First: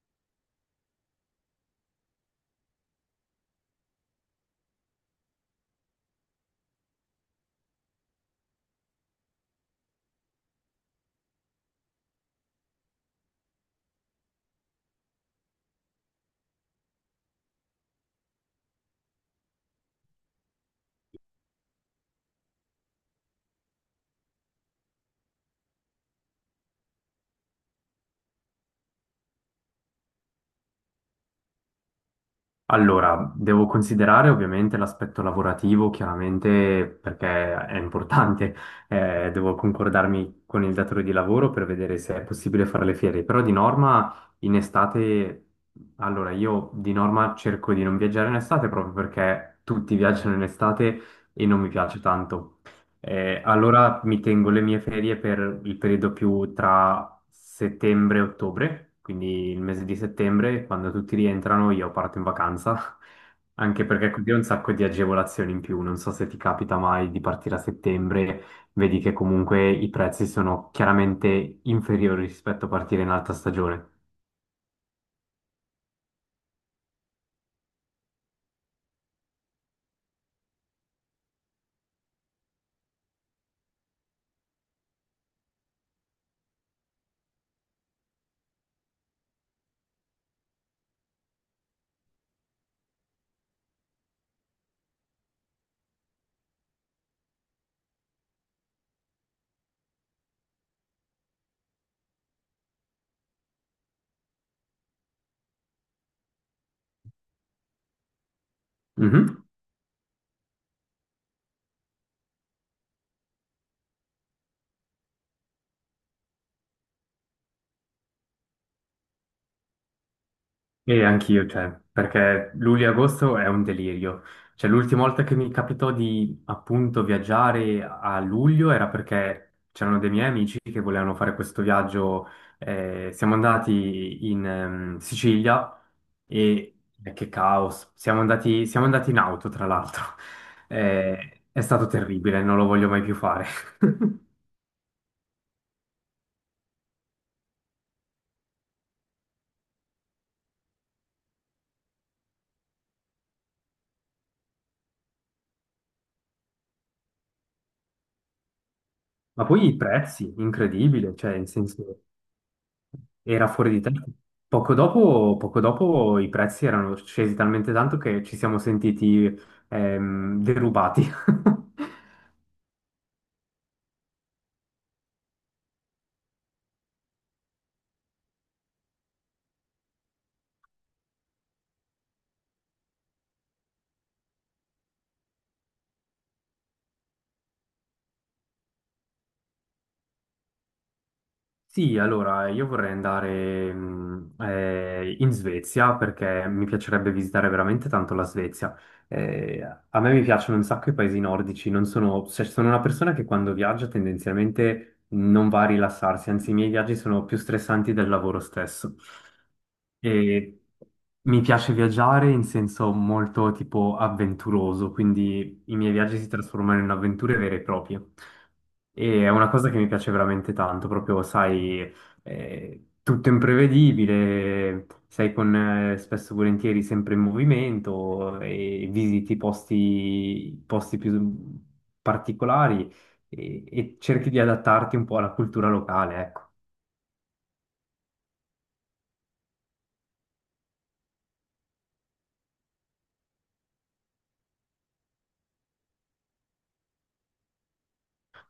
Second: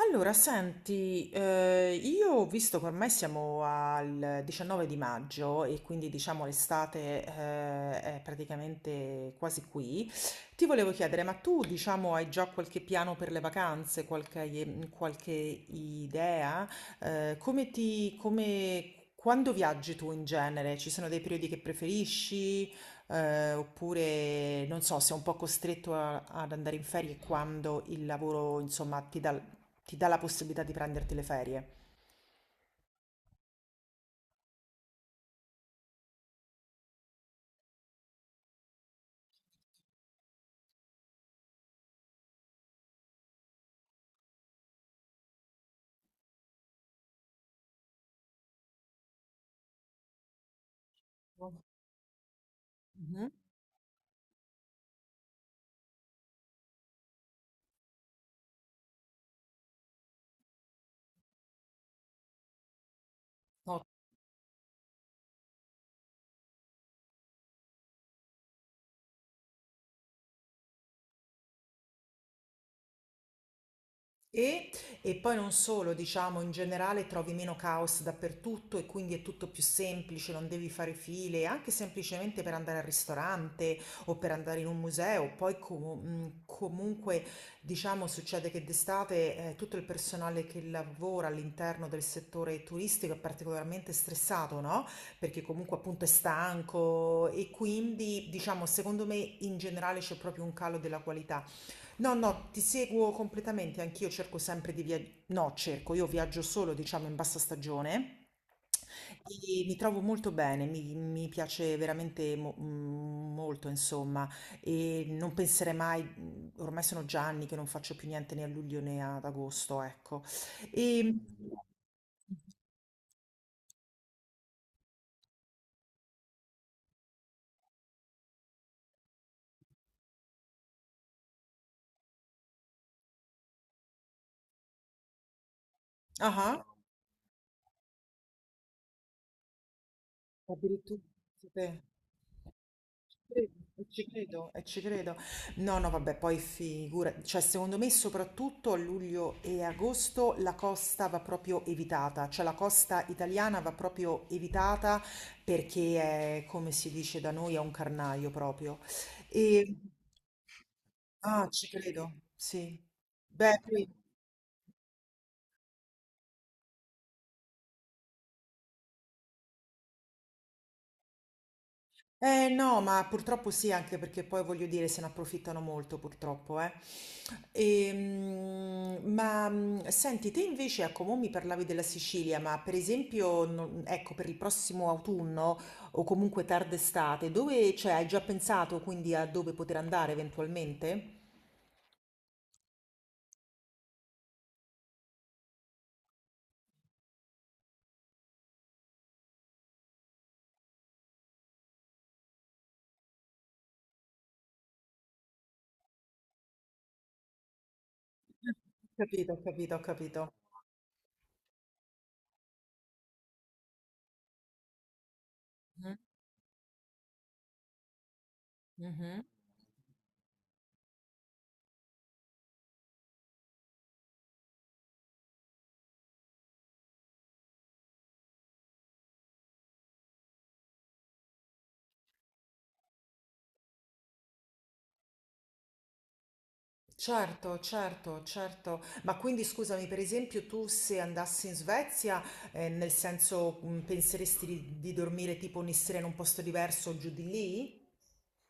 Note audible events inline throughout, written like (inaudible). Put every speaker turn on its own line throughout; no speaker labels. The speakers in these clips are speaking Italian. Allora, senti, io visto che ormai siamo al 19 di maggio e quindi diciamo l'estate è praticamente quasi qui, ti volevo chiedere, ma tu diciamo hai già qualche piano per le vacanze, qualche idea? Quando viaggi tu in genere? Ci sono dei periodi che preferisci? Oppure non so, sei un po' costretto ad andare in ferie quando il lavoro, insomma, ti dà la possibilità di prenderti le ferie.
Allora, devo considerare ovviamente l'aspetto lavorativo, chiaramente perché è importante. (laughs) Devo concordarmi con il datore di lavoro per vedere se è possibile fare le fiere, però di norma in estate, allora io di norma cerco di non viaggiare in estate proprio perché tutti viaggiano in estate e non mi piace tanto.
Mhm.
Allora mi tengo le mie ferie per il periodo più tra settembre e ottobre, quindi il mese di settembre, quando tutti rientrano io parto in vacanza, (laughs)
Ok.
anche perché così ho un sacco di agevolazioni in più, non so se ti capita mai di partire a settembre, vedi che comunque i prezzi sono chiaramente inferiori rispetto a partire in alta stagione.
E, e poi non solo, diciamo, in generale trovi meno caos dappertutto e quindi è tutto più semplice, non devi fare file, anche semplicemente per andare al ristorante o per andare in un museo. Poi comunque, diciamo, succede che d'estate tutto il personale che lavora all'interno del settore turistico è particolarmente stressato, no? Perché comunque appunto è stanco e quindi, diciamo, secondo me in generale c'è proprio un calo della qualità. No, no, ti seguo completamente, anch'io cerco sempre di viaggiare, no, cerco, io viaggio solo, diciamo, in bassa stagione
Mhm.
e mi trovo molto bene, mi piace veramente molto, insomma, e non penserei mai, ormai sono già anni che non faccio più niente né a luglio né ad agosto, ecco.
E
E.
anch'io, cioè, perché luglio e agosto è un delirio. Cioè, l'ultima volta che mi capitò di appunto viaggiare a luglio era perché c'erano dei miei amici che volevano fare questo viaggio. Siamo andati in Sicilia
Ah,
e che caos! Siamo andati in auto, tra l'altro. (laughs)
addirittura,
È
sapete,
stato terribile, non lo voglio mai più fare.
credo, e ci credo, e ci credo. No, no, vabbè, poi figura, cioè secondo me soprattutto a luglio e agosto la costa va proprio evitata, cioè la costa italiana va proprio evitata perché è, come si dice da noi, è un carnaio proprio.
(laughs) Ma poi i
E.
prezzi, incredibile, cioè, in
Ah, ci
senso.
credo, sì.
Era
Beh,
fuori di
qui-
testa. Poco dopo i prezzi erano scesi talmente tanto che ci siamo sentiti derubati. (laughs)
Eh no, ma purtroppo sì, anche perché poi voglio dire se ne approfittano molto purtroppo, eh. Ma senti, te invece, ecco, mo mi parlavi della Sicilia, ma per esempio, ecco, per il prossimo autunno o comunque tarda estate, dove, cioè, hai già pensato quindi a dove poter andare eventualmente?
Sì, allora io vorrei andare in Svezia perché mi piacerebbe visitare veramente tanto la Svezia. A me mi piacciono un sacco i paesi nordici, non sono, cioè, sono una persona che quando viaggia tendenzialmente non va a rilassarsi, anzi i miei viaggi sono più stressanti del lavoro stesso.
Capito, ho capito, ho capito.
E mi piace viaggiare in senso molto tipo avventuroso, quindi i miei viaggi si trasformano in avventure vere e proprie.
Mhm,
E
mhm.
è una cosa che mi piace veramente tanto, proprio, sai, tutto imprevedibile, sei con spesso e volentieri sempre in movimento e visiti posti più particolari e cerchi di adattarti un po' alla cultura locale, ecco.
Certo, certo, certo. Ma quindi scusami, per esempio, tu se andassi in Svezia, nel senso, penseresti di dormire tipo ogni sera in un posto diverso giù di lì?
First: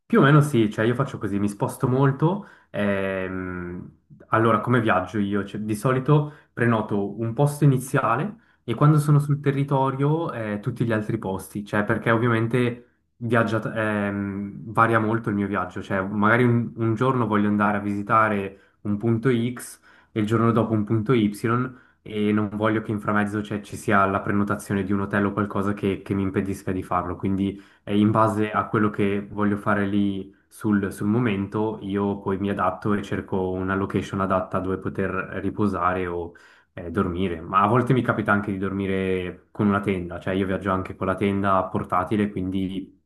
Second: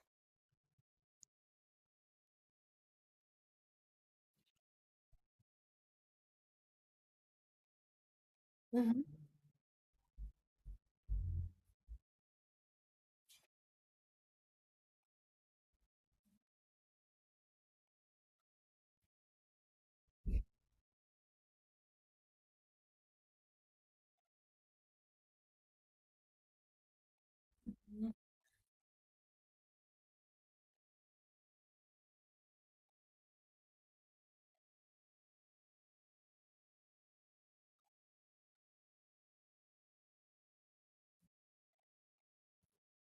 Più o meno sì, cioè io faccio così, mi sposto molto. Allora, come viaggio io? Cioè, di solito prenoto un posto iniziale e quando sono sul territorio tutti gli altri posti, cioè perché ovviamente viaggia, varia molto il mio viaggio, cioè magari un giorno voglio andare a visitare un punto X e il giorno dopo un punto Y e non voglio che in framezzo cioè, ci sia la prenotazione di un hotel o qualcosa che mi impedisca di farlo, quindi e in base a quello che voglio fare lì sul momento, io poi mi adatto e cerco una location adatta dove poter riposare o dormire. Ma a volte mi capita anche di dormire con una tenda, cioè io viaggio anche con la tenda portatile, quindi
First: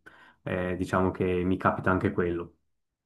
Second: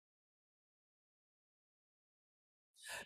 diciamo che mi capita anche quello.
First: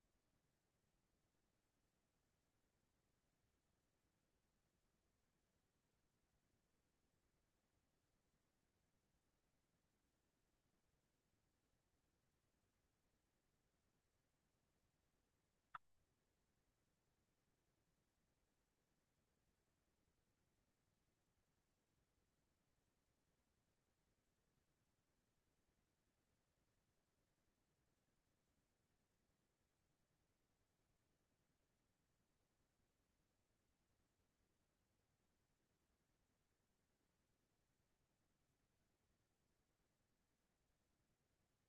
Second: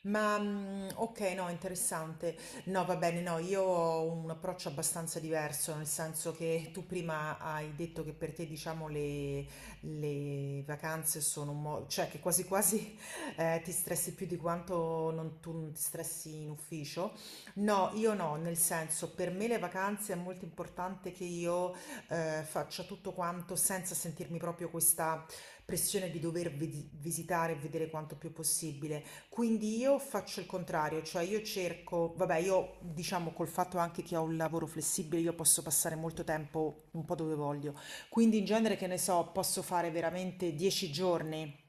Ma, okay, no, interessante. No, va bene, no, io ho un approccio abbastanza diverso, nel senso che tu prima hai detto che per te, diciamo, le vacanze sono un mo cioè che quasi quasi, (laughs) ti stressi più di quanto non tu non ti stressi in ufficio. No, io no, nel senso, per me le vacanze è molto importante che io, faccia tutto quanto senza sentirmi proprio questa pressione di dover vedi visitare e vedere quanto più possibile. Quindi io faccio il contrario, cioè io cerco, vabbè, io diciamo col fatto anche che ho un lavoro flessibile, io posso passare molto tempo un po' dove voglio. Quindi in genere, che ne so, posso fare veramente 10 giorni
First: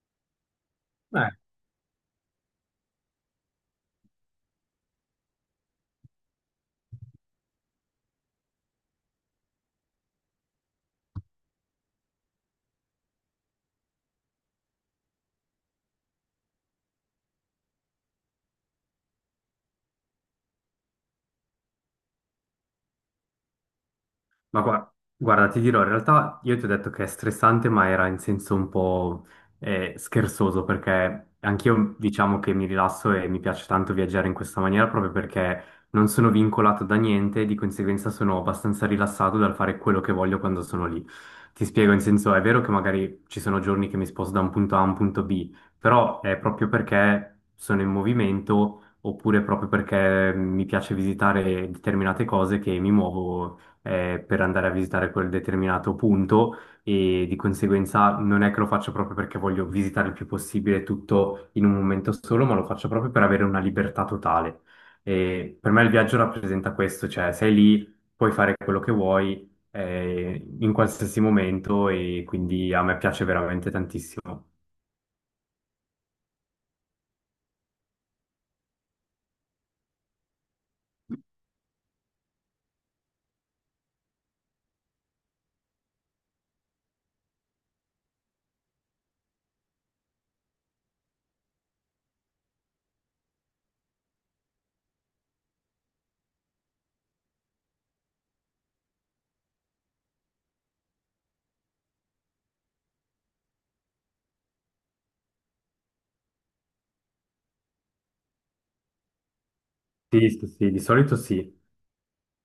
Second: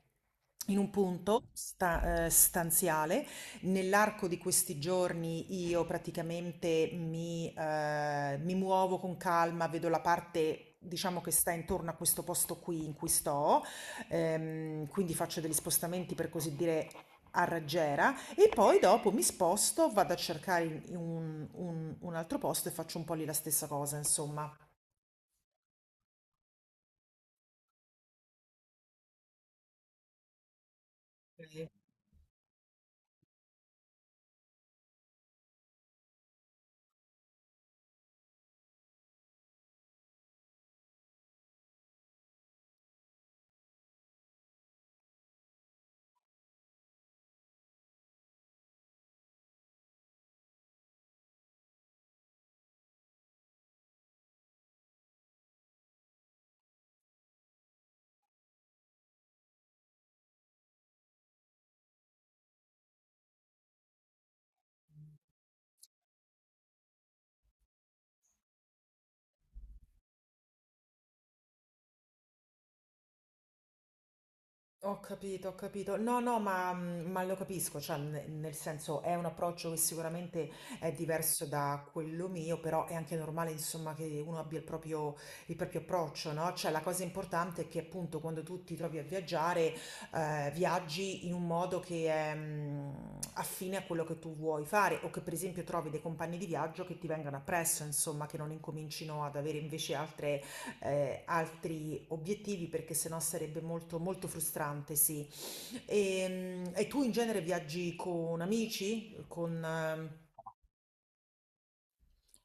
in un punto stanziale. Nell'arco di questi giorni io praticamente mi muovo con calma, vedo la parte. Diciamo che sta intorno a questo posto qui in cui sto, quindi faccio degli spostamenti per così dire a raggiera e poi dopo mi sposto, vado a cercare in un altro posto e faccio un po' lì la stessa cosa, insomma.
Ma guarda, ti dirò, in realtà io ti ho detto che è stressante, ma era in senso un po' scherzoso, perché anch'io diciamo che mi rilasso e mi piace tanto viaggiare in questa maniera proprio perché non sono vincolato da niente, di conseguenza sono abbastanza rilassato dal fare quello che voglio quando sono lì. Ti spiego, in senso, è vero che magari ci sono giorni che mi sposto da un punto A a un punto B, però è proprio perché sono in movimento oppure proprio perché mi piace visitare determinate cose che mi muovo per andare a visitare quel determinato punto e di conseguenza non è che lo faccio proprio perché voglio visitare il più possibile tutto in un momento solo, ma lo faccio proprio per avere una libertà totale. E per me il viaggio rappresenta questo, cioè sei lì, puoi fare quello che vuoi in qualsiasi momento e quindi a me piace veramente tantissimo.
Ho capito, ho capito. No, no, ma lo capisco, cioè, nel senso è un approccio che sicuramente è diverso da quello mio, però è anche normale, insomma, che uno abbia il proprio approccio, no? Cioè, la cosa importante è che appunto quando tu ti trovi a viaggiare, viaggi in un modo che è affine a quello che tu vuoi fare, o che per esempio trovi dei compagni di viaggio che ti vengano appresso, insomma, che non incomincino ad avere invece altre altri obiettivi perché sennò sarebbe molto, molto frustrante, sì. E tu in genere viaggi con amici? Con.
Sì, sì, sì, di solito sì.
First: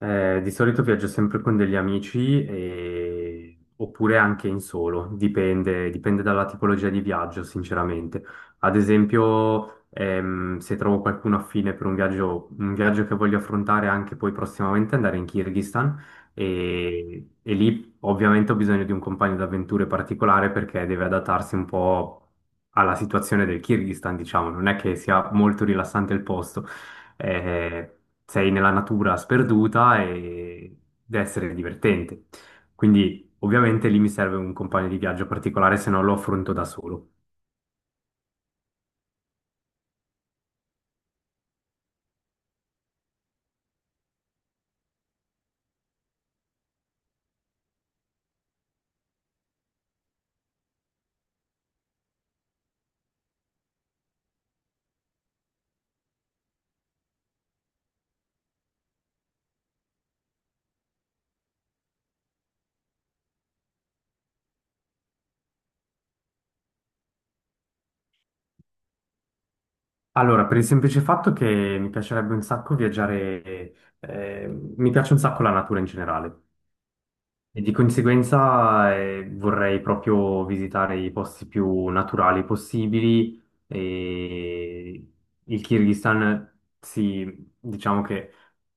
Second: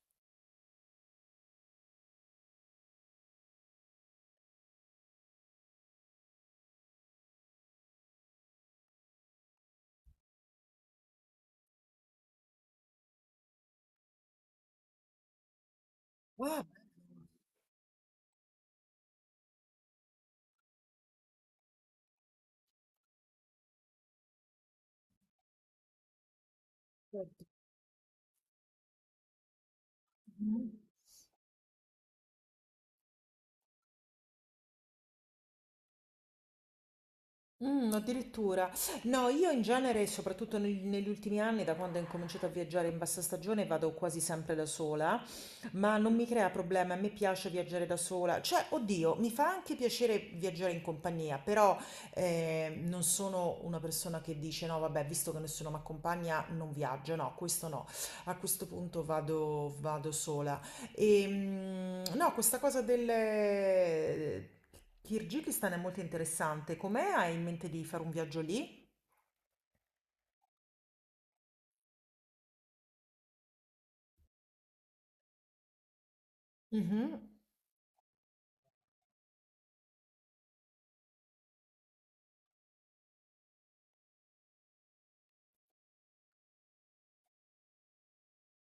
Di solito viaggio sempre con degli amici oppure anche in solo, dipende, dipende dalla tipologia di viaggio, sinceramente. Ad esempio, se trovo qualcuno affine per un viaggio che voglio affrontare anche poi prossimamente, andare in Kirghizistan
Ah,
e lì ovviamente ho bisogno di un compagno d'avventure particolare perché deve adattarsi un po' alla situazione del Kirghizistan, diciamo, non è che sia molto rilassante il posto,
perfetto.
sei nella natura sperduta
Mm.
e deve essere divertente. Quindi ovviamente lì mi serve un compagno di viaggio particolare, se no lo affronto da solo.
Mm, addirittura. No, io in genere, soprattutto negli ultimi anni, da quando ho incominciato a viaggiare in bassa stagione, vado quasi sempre da sola. Ma non mi crea problemi, a me piace viaggiare da sola, cioè, oddio, mi fa anche piacere viaggiare in compagnia, però non sono una persona che dice no, vabbè, visto che nessuno mi accompagna, non viaggio, no, questo no, a questo punto vado, sola. E, no, questa cosa del Kirghizistan è molto interessante, com'è? Hai in mente di fare un viaggio lì?
Allora, per il semplice fatto che mi piacerebbe un sacco viaggiare, eh, mi piace un sacco la natura in generale.
Mhm.
E di conseguenza vorrei proprio visitare i posti più naturali possibili e il Kirghizistan si, diciamo che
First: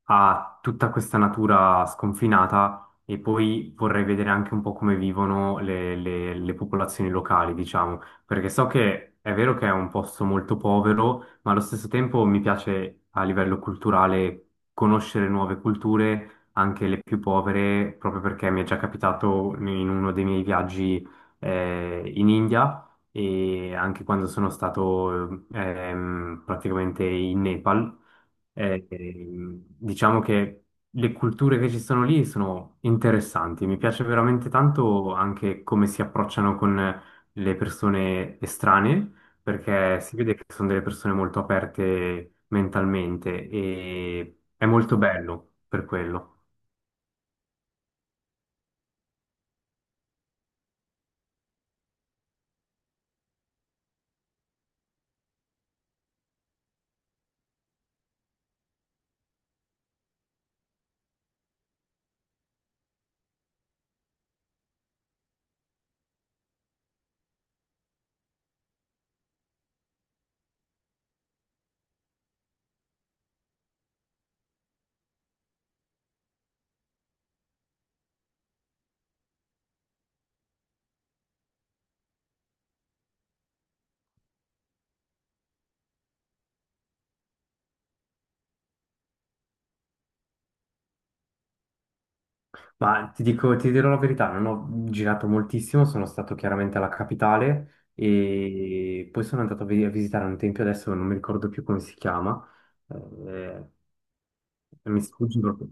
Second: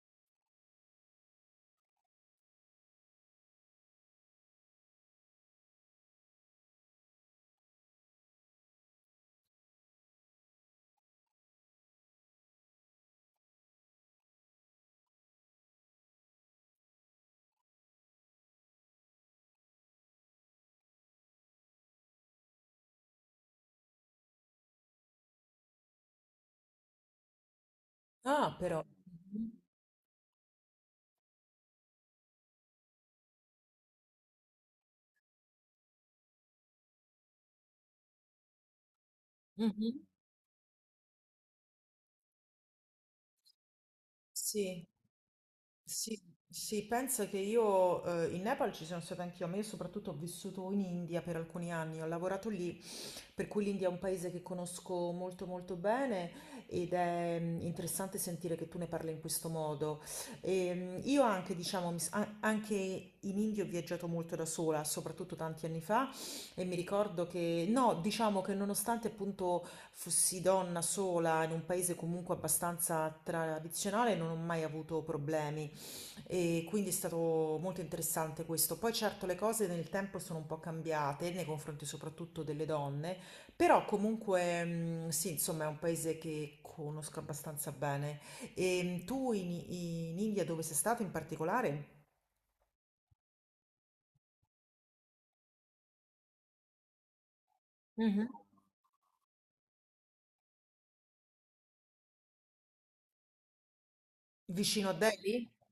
ha tutta questa natura sconfinata e poi vorrei vedere anche un po' come vivono le popolazioni locali, diciamo, perché so che è vero che è un posto molto povero, ma allo stesso tempo mi piace a livello culturale conoscere nuove culture anche le più povere, proprio perché mi è già capitato in uno dei miei viaggi in India e anche quando sono stato praticamente in Nepal.
Ah, però.
Diciamo che le culture che ci sono lì sono interessanti. Mi piace veramente tanto anche come si approcciano con le persone estranee,
Mhm.
perché
Mhm.
si vede che sono delle persone molto aperte mentalmente e è
Sì.
molto bello per
Sì,
quello.
sì, pensa che io in Nepal ci sono stata anch'io, ma io soprattutto ho vissuto in India per alcuni anni, ho lavorato lì, per cui l'India è un paese che conosco molto molto bene ed è interessante sentire che tu ne parli in questo modo. Io anche, diciamo, anche in India ho viaggiato molto da sola, soprattutto tanti anni fa, e mi ricordo che, no, diciamo che nonostante appunto fossi donna sola in un paese comunque abbastanza tradizionale, non ho mai avuto problemi. E quindi è stato molto interessante questo. Poi certo le cose nel tempo sono un po' cambiate nei confronti soprattutto delle donne, però comunque sì, insomma è un paese che conosco abbastanza bene. E tu in India dove sei stato in particolare?
Ma ti dico, ti dirò la verità, non ho girato moltissimo, sono stato chiaramente alla capitale
Mhm.
e poi sono andato a visitare un tempio, adesso non mi ricordo più come si chiama, eh,
Vicino a
mi sfugge
Delhi?
proprio.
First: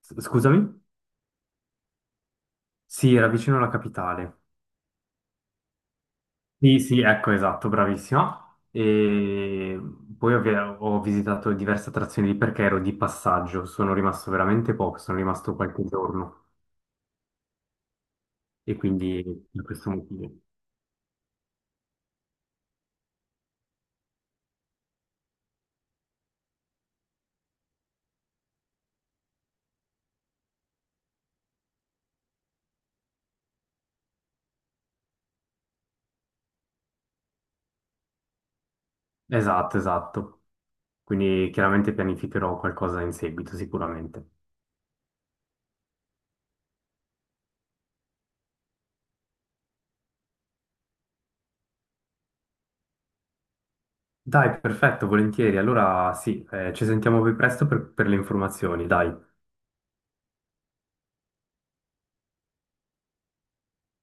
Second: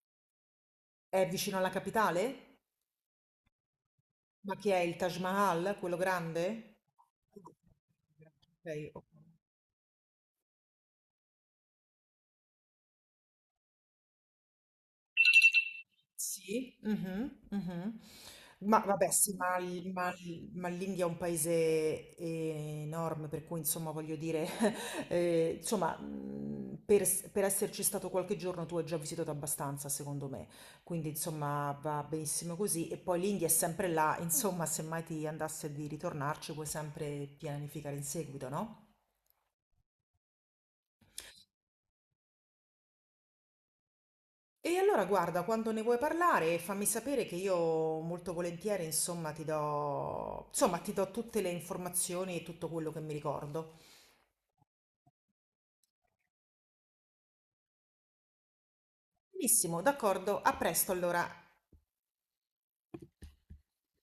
Scusami?
È vicino alla capitale?
Sì, era vicino alla capitale.
Ma che è il Taj Mahal, quello grande?
Sì, sì, ecco, esatto, bravissima.
Ok, ok.
E poi ho visitato diverse attrazioni lì perché ero di passaggio, sono rimasto veramente poco, sono rimasto qualche giorno
Sì, mhm, mhm.
e
Ma vabbè,
quindi
sì, ma,
per
il-
questo
ma
motivo.
il- ma l'India è un paese enorme, per cui insomma voglio dire, (laughs) insomma, per esserci stato qualche giorno tu hai già visitato abbastanza, secondo me. Quindi insomma va benissimo così. E poi l'India è sempre là, insomma, se mai ti andasse di ritornarci puoi sempre pianificare in seguito, no?
Esatto, esatto. Quindi chiaramente pianificherò qualcosa in seguito, sicuramente.
E allora guarda, quando ne vuoi parlare, fammi sapere che io molto volentieri, insomma, insomma, ti do tutte le informazioni e tutto quello che mi ricordo.
Dai, perfetto, volentieri. Allora sì, ci sentiamo più presto per le informazioni, dai.
Benissimo, d'accordo, a presto allora.